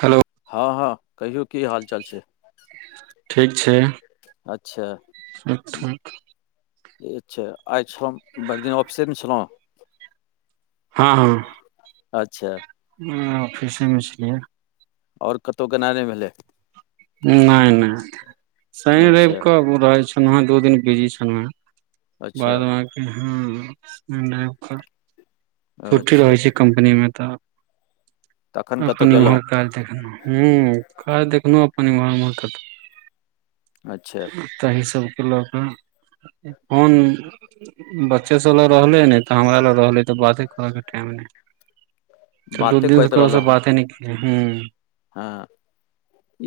Hello हँ हँ कहियौ की हालचाल छै ठीक छै अच्छा सब ठीक अच्छा आइ छलहुँ भइर दिन ऑफिसेमे छलहुँ हँ हँ अच्छा हँ ऑफिसे में छलियए आओर कतहु केना नय भेलै नय नय सुइन रइव अच्छा कऽ ओ रहै छलहु हेँ दू दिन बिजी छलहु हँ अच्छा बाद बांकी हं छुट्टी अच्छा रहै छै तखन कतहु गेलहुँ [unintelligible] हँ काज देखलहु अपन इम्हर उम्हर कत अच्छा तहि सबके लऽ कऽ फोन बच्चे सब लए रहले ने तऽ हमरा लग रहलै तऽ बाते करै के टाइम नय त दू बाते दिन से करैत को स रहलहुँ हँ बाते नय केलिय हँ हँ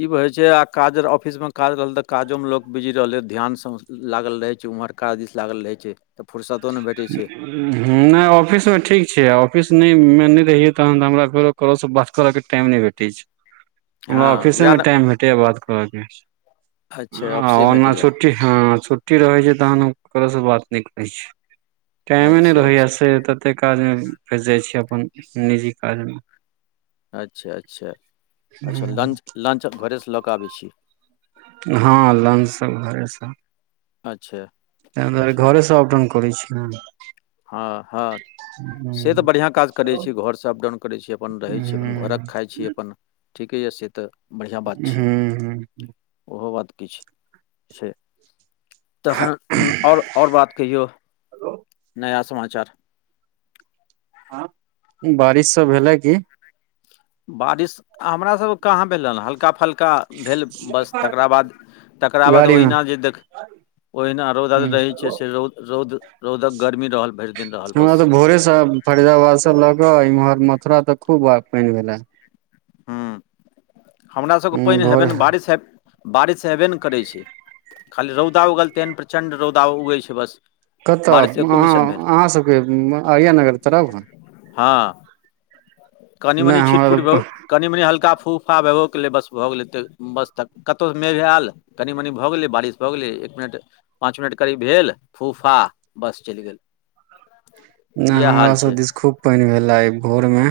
ई बे छै आ काज ऑफिस में काज रहल तऽ काजों में लोक बिजी रहले ध्यान स लागल रहै छै उम्हर काज दिस लागल रहै छै तऽ फुर्सतो नहि भेटै [inaudible] छै हँ नय ऑफिसमे ठीक छै ऑफिस नय में नय रहियै तहन तऽ हमरा फेरो ककरो स बात करऽ के टाइम नइ भेटै छै ह हमरा ऑफिसे मे टाइम भेटैय बात करऽ के अच्छा आ ऑफिसेमे ओना भेटैए छुट्टी हँ छुट्टी रहे छै तहन हम करोसँ बात नय करै छी टाइमे नै अच्छा रहय यै अच्छा से तते काज मे भिर जाय छी अपन निजी काज मे। अच्छा-अच्छा-अच्छा लंच-लंच घरे से लऽ कऽ आबय छी। हां लन्च सब घरे से अच्छा। तै दुआरे अच्छा घरे से अप-डाउन करय छी हम। हां-हां। से तै बढ़िया काज करय छीयै, घर से अप-डाउन करय छीयै, अपन रहय छीयै, अपन घरक ह खाय छीयै अपन। ठीके यै से तै बढ़िया बात छियै। ह उहो बात किछ छै तखन उम्म और-और बात कहियौ? नया समाचार? हां बारिश सब भेलय की? बारिश, अ हमरा सबके कहाँ भेल हेन हल्का फल् का भेल बस तकरा बाद तकरा बाद गाड़ी ओहना जे देख ओहना रौदा जे मे रहय छै से रौद-रौद रौदक गर्मी रहल भैर दिन रहल हमरा बस तै भोरे से फरीदाबाद से ल क इम्हर मथुरा तक खूब आय पैन भेल ऐ। हुं हमरा सबके ह पैन भोर हेबै नै बारिश हैब बारिश हेबय नै करय छै, खाली रौदा उगल तेहेन प्रचण्ड रौदा उगय छै बस कतऽ बारिश से एको मिशन भेल अहाँ-अहाँ सबके अरिया नगर तरफ? हां। नहि कनि-मनि छीट-फुट भो हमरा कनि-मनि हल्का फूफा भेबो केलय बस भऽ गेलय तऽ बस तक कतो मेघ ऐल कनि-मनि भऽ गेलय बारिश भऽ गेलय एक मिनट पाँच मिनट करीब भेल फूफा बस चैल गेल। नै इएह हमरा हाल छै सब दिस खूब पैन भेल आय भोर मे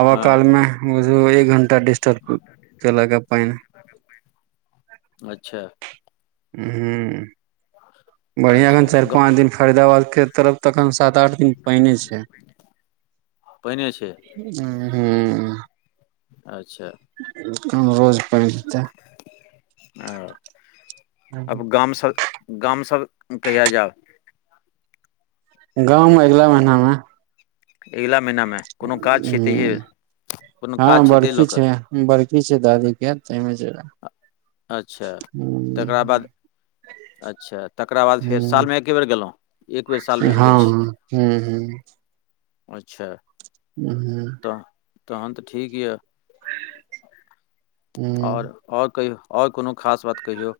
आबा हँ काल मे बुझियौ एक घंटा डिस्टर्ब केलक ऐ पैन। सगरे पैन, अच्छा हुं बढ़िया नै चाएर अच्छा पाँच दिन फरीदाबाद के तरफ तखन सात-आठ दिन पईने छै, पाइने छै ह-हुं। अच्छा। ऐखन रोज परय छै। औ आब गाम सब गाम सब कहिया जाब गाम अगिला महीना मे। अगिला महीनामे कोनो काज छैे तहीए ह कूनू काज छै तै लऽ कऽ बरखी छै दादी के तै मे जैबय। अच्छा तकरा बाद अच्छा तकरा बाद फेर साल मे एके बेर गेलौं, एक बेेर साल मे जाए छी। हूं-हूं। अच्छा। हुं। अह तहन तै ठीक यै और और कहियौ और कुनू खास बात कहियौ।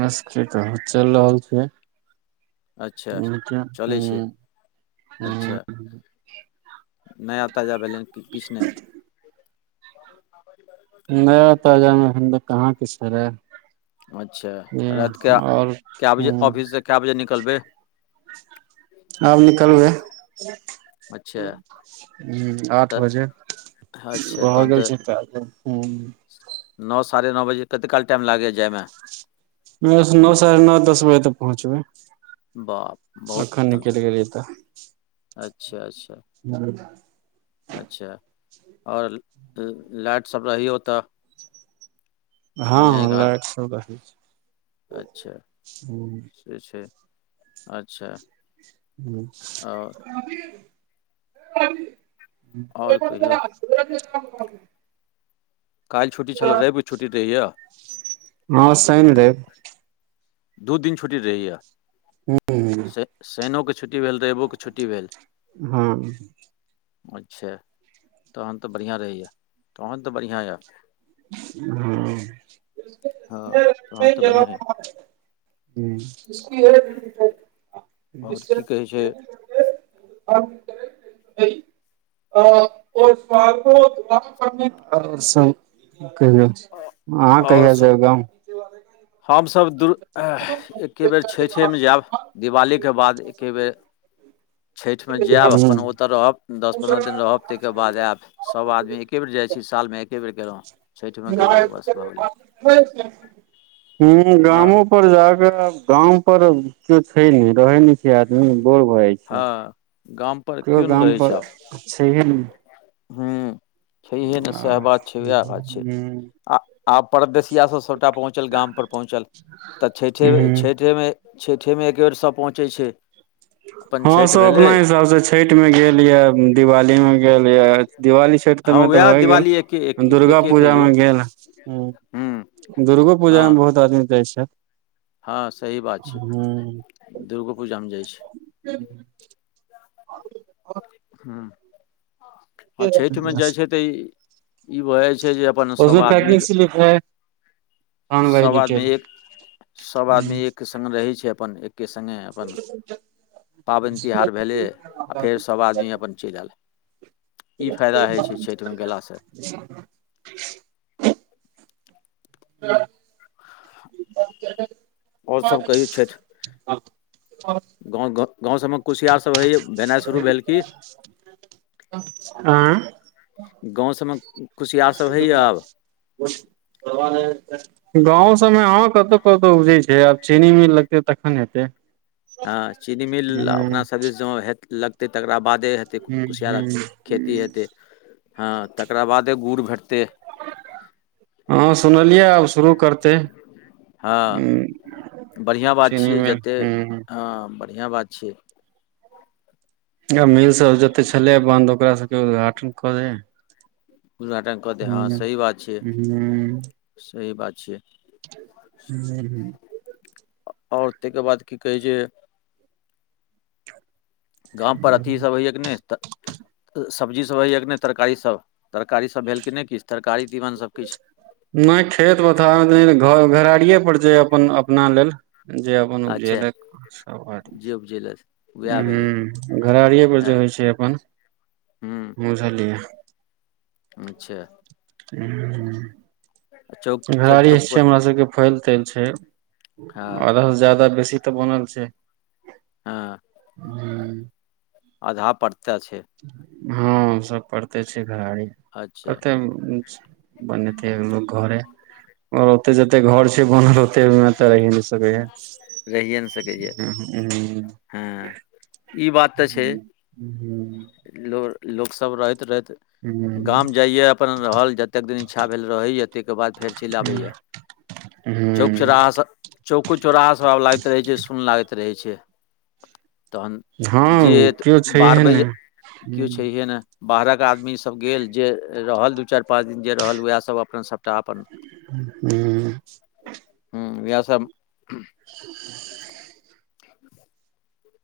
बस कही तै चैल रहल छै। अच्छा नै तै चलै छै हुं-हुं। अच्छा नया ताजा भेलैन की किछ नै। [unintelligible] नया-ताजा मे अखन तऽ कहाँ किछो रहै। अच्छा राएत के आओर काए बजे हूँ ऑफिस से काए बजे निकलबै। आब निकलबै। अच्छा हुं आठ तऽ बजे अच्छा भऽ तहन गेल छै टाइम। हूँ। नौ साढ़े नौ बजे कते काल टाइम लागैया जाय मे। बस नौ साढ़े नौ दस बजे तक पहुँचबै। बाप अखन निकल गेली तऽ। अच्छा-अच्छा। [unintelligible] अच्छा और ल लाइट सब रहैया ओता। हां-हां लाइट सब रहै छै, हुं। जे छै अच्छा। आओर [unintelligible] आओर कहियौ [unintelligible] काएल छुट्टी छलौ, रैब के छुट्टी दै या। हां सैन, रैब। दु दिन छुट्टी दैया। हुं। सै-शैनो के छुट्टी भेल, रैबो के छुट्टी भेल। हां। अच्छा तहन तऽ बढ़ियाँ रहैया, तहन तऽ बढ़ियाँ यऽ। हँ तहन तऽ हां। बढ़िआँ यऽ हुं। आओर की कहै छै [unintelligible] और सब की कर रहल छी, अहाँ कहिया जाएब गाम। हम सब दु एह एके बेर छैठे मे जाएब, दिवाली के बाद एके बेर छैठ मे जाएब हूँ अपन ओतऽ रहब। दस-पंद्रह दिन रहब तै के बाद आएब, सब आदमी एके बेर जाय छी साल मे एके बेर गेलौ। छैठ मे गेलौ बस। हुं हमरा गामो पर जाके आब गाम पर कियौ छै ने रहै नै छै आदमी बोर भऽ जाय हां गाम पर कियौ नै रहै छै आब। छैहये नु। हुं छैहये नै साएह बात छै, वाएह बात छै। हूँ आ आब परदेशिया सब सबटा पहुँचल, गाम पर पहुँचल। तऽ छैठे, हूँ छैठे मे छैठे मे एक बेर सब पहुँचै छै। अपन हां छठि सब भेलै अपना हिसाब से छैठ मे गेल या, दिवाली मे गेल या, दिवाली छैठ त हँ मे तऽ उएह भए गेल, दिवाली एके एके दुर्गा एके पूजा कहियौ मे गेल हे हुं। हूँ दुर्गो पूजा मे बहुत आदमी जाय छै। हां सही बात छै, दुर्गो पूजा मे जाय छै। हुं। ह, आ छइठमे जाइ छै तऽ ई ई भ जाय छै जे अपन सभ उसमे आदमी पैकिंग र स्लिप है ऑन बाइ सब आदमी डिटेल एक सब आदमी एके संगे रहैय छै अपन के संगे अपन पाबैइन तिहार भेलै आर फेर सब आदमी अपन चइल आयल। ई फायदा होइ छै छठि मे गेलासँ [unintelligible] ह आओर सब कहियौ छथि गाँव ग गाँंव सब में कुसियार सब होय या भेनाइ शुरू भेल की? आँ गाँव सब मे कुसियारसब होइया आब। [unintelligible] गाँंव सबमे हँ कतौउ कतौउ उपजैत छै आब चीनी मिल लगतै तखन हेतैय। हँ चीनी मिल अपना सब दिस ज हे लगतै तकरा बाद दे हेतेय कुसियारा खेती हेते हँ तकरा बादे गुड़ भेटतेय। हँ सुनलियै आब शुरू करतैय हँ हु। बढ़िआँ बात छियै जते हँ बढ़िआँ बात छियै। मिल सब जते छल ह बन्द ओकरा सबके उद्घाटन कर दै। उद्घाटन कऽ दे हँ सही बात छियै सही बात छियै। हुं हुं। और ताहिके बाद की कहै छै। गाम पर अथी सब होइय कि नहि त सब्जीसब होइया कि नहि तरकारीसब तरकारीसब भेल कि नहि किछ तरकारी तीमनसब किछ। नहि खेत पथार [unintelligible] घरड़िए पर जाइ अपन अपना लेल। जे अपन अच्छा उपजेल सब। जे [unintelligible] उपजेलथि उएह भेलै हु घरड़िए पर ज होइ छै अपन हूँ बुझलियै। अच्छा। ह। आ चौ घरारी छै हमरा सबके फैल तैल छै हँ आधा से जादा बेसी तऽ बनल छै। हँ। हू। आधा पड़ता छै। हुं सब परते छै घराड़ी अच्छा कते ऊ बनेतैय लोक घरे ओ ओते जते घर छै बनल ओते ओहिमे तऽ रहि नय सकैया। कहिए नहि सकैया। उहू उहून। हुं ई बात तऽ छै लोक लोक सब रहैत रहैत ह गाम जाइया अपन रहल जतेेक दिन इच्छा भेल रहय या ताहि के बाद फेर चलि आबे या। हुं। चौको चौराहा सब आब लागैत रहै छै सुन लागैत रहै छै। तखन हँ जेत केओ छैहे ने बारबैय केओ छैहे ने। बाहरक आदमी सब गेल जे रहल दू चारि पाँच दिन जे रहल उहा सब अपन सब हू। हु वैह सब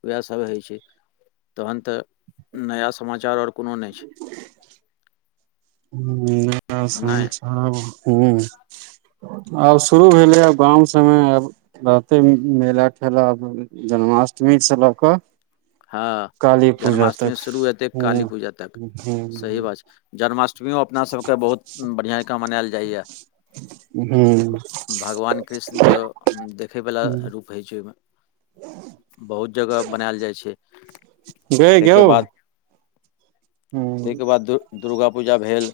उएहसभ होइ छै, तहन तऽ नया समाचार आओर कोनो नहि छै। हू नया नहि समाचार हूं। आब शुरू भेले आब गाम सबमें, आब रहते मेला ठेला। जन्माष्टमी से लऽ कऽ। हँ। काली पूजा तक जन्माष्टमी शुरू हेतै ह काली पूजा तक, सही बात छै, जन्माष्टमीयो अपना सबके बहुत बढ़िआँ जकाँ मनायल जाइए। ह भगवान कृष्णके देखे वला रूप होइ छै ओहिमे, बहुत जगह बनायल जाइ छै। ताहिके बाद [unintelligible] ह ताहिके बाद दुर्गा पूजा भेल।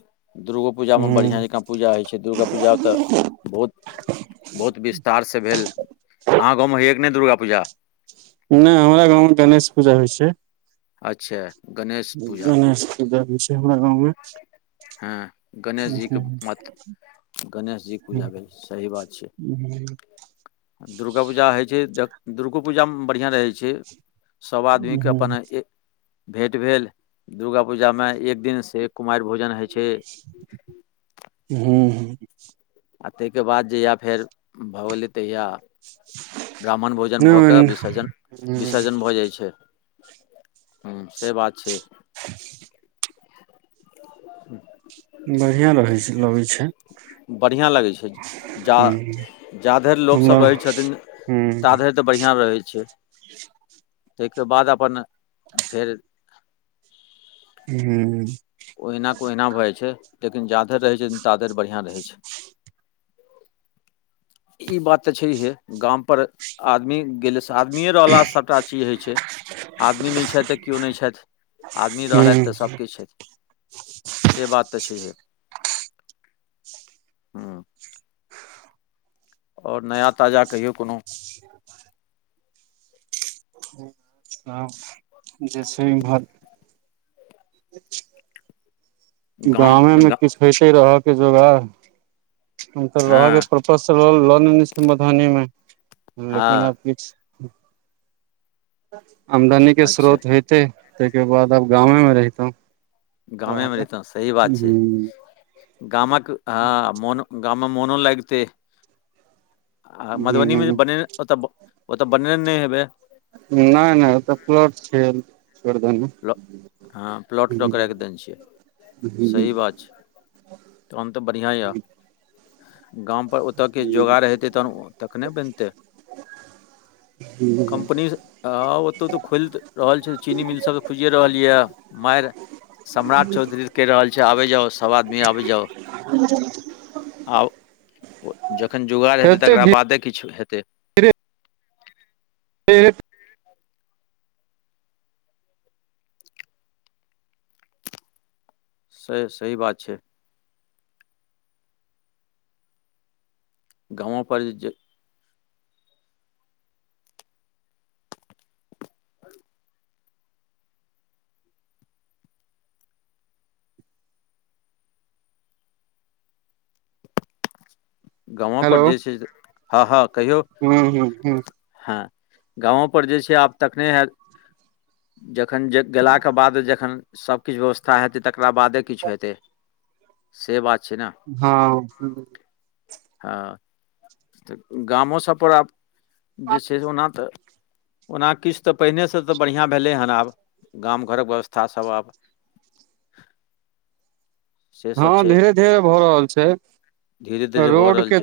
दुर्गाओ पूजा में बढ़िआँ जकाँ पूजा होइ छै, दुर्गा पूजा तऽ बहुत- बहुत विस्तारसँ भेल, अहाँ गाँवमे होइय कि नै दुर्गा पूजा। नहि हमरा गाँवमे तऽ गणेश पूजा होइ छै। अच्छा! गणेश पूजा गणेश पूजा होइ छै, हमरा गाँवमें। हँ गणेश जीे के मात्र। गणेश जीके पूजा भेल सही बात छै। दुर्गा पूजा होइ छै, ज दुर्गो पूजामे बढ़िआँ रहै छै। सब आदमी ह के अपन भेट भेल, दुर्गा पूजा में एक दिन से कुमाईर भोजनइ है हूं- हूं। आ ताहिके बाद जहिया फेर भऽ गेलै तहिया। ब्राह्मण भोजन भऽ कऽ, नहि विसर्जन- विसर्जन भऽ जाइ छै। हू से बात छै। बढ़ियां रहै छै, लगैत छै। बढ़िआँ लगै छै हुं जा- जा धरि लोकसब मतलब रहै छथिन, हुं ता धरि बढ़िआँ रहै छै, ताहिके बाद अपन फेर हूं। हूं। ओहिना कऽ ओहिना भऽ जाइ छै, लेकिन जाधरि रहै छै ताधरि बढ़िआँ रहै छै। ई बात ते छैहियै, गाम पर आदमी गेले तऽ आदमिए रहला से सभटा चीज होइ छै, आदमी नहि छथि त केओ नहि छथि। आदमी रहलथि हुं तऽ सभ किछु छै। से बात तऽ छैहे। हूँ आओर नया ताजा कहियौ कोनो। हं जे छै एमहर। गाम गामे में गा किछ होते रहऽ के जोगार, हनकर रह के हँ प्र फसल ओर लऽ लेने मधुबनी मे लेकिन हँ आब किछ। आमदनी के अच्छा स्रोत हैय तै तैय के बाद अब गाँमे में में रहितौं। गामे मे हुं रैहतौ, सही बात छै। हुं गामक ह मोन गाम मे मोनो लैगतेै, आ मधुबनी मे नहि बने ओतऽ ओतऽ बनेने नै हेबै? नैय -नैय ओतऽ प्लट छैय। गर्दन मे प्लॉ हँ प्लॉट लऽ हू, कऽ राखि देने छियै हू। सही बात छै तहन तऽ बढ़ियां या। गाम पर ओतऽ किछ जोगाड़ हेतै, तहन तखने बनतै। हुँ। कम्पनी हँ, ओतौ तऽ खोल रहल छैय, चीनी मिल सब तऽ खुजिए रहल या मैर। सम्राट चौधरी कैह रहल छै, आबै जाउ! सब आदमी आबै जाउ! आब जखन जुगाड़ हेतै, तकरा बादे किछो हेतै। [unintelligible] से सही बात छैय। गाँव पर जे गाँव पर हेलो जे छै, हँ -हँ कहियौ। हुं हुं हुं हँ, गाँवो पर जे छैय, आब तखने हेऽत। जखन जे गेलाके बाद जखन सब किछ व्यवस्था हेतै, तकरा बादे किछो हेतै, से बात छैय न। हँ। हँ, तऽ गामो सब पर आब, जे छैय से ओना तऽ ओना किछ तऽ, पहिने सँ तऽ बढ़ियां भेलै हन आब। गाम घर क व्यवस्था सब आब। से सब हँ छै धीरे -धीरे भऽ रहल छैय। धीरे धीरे भऽ रहल छैय।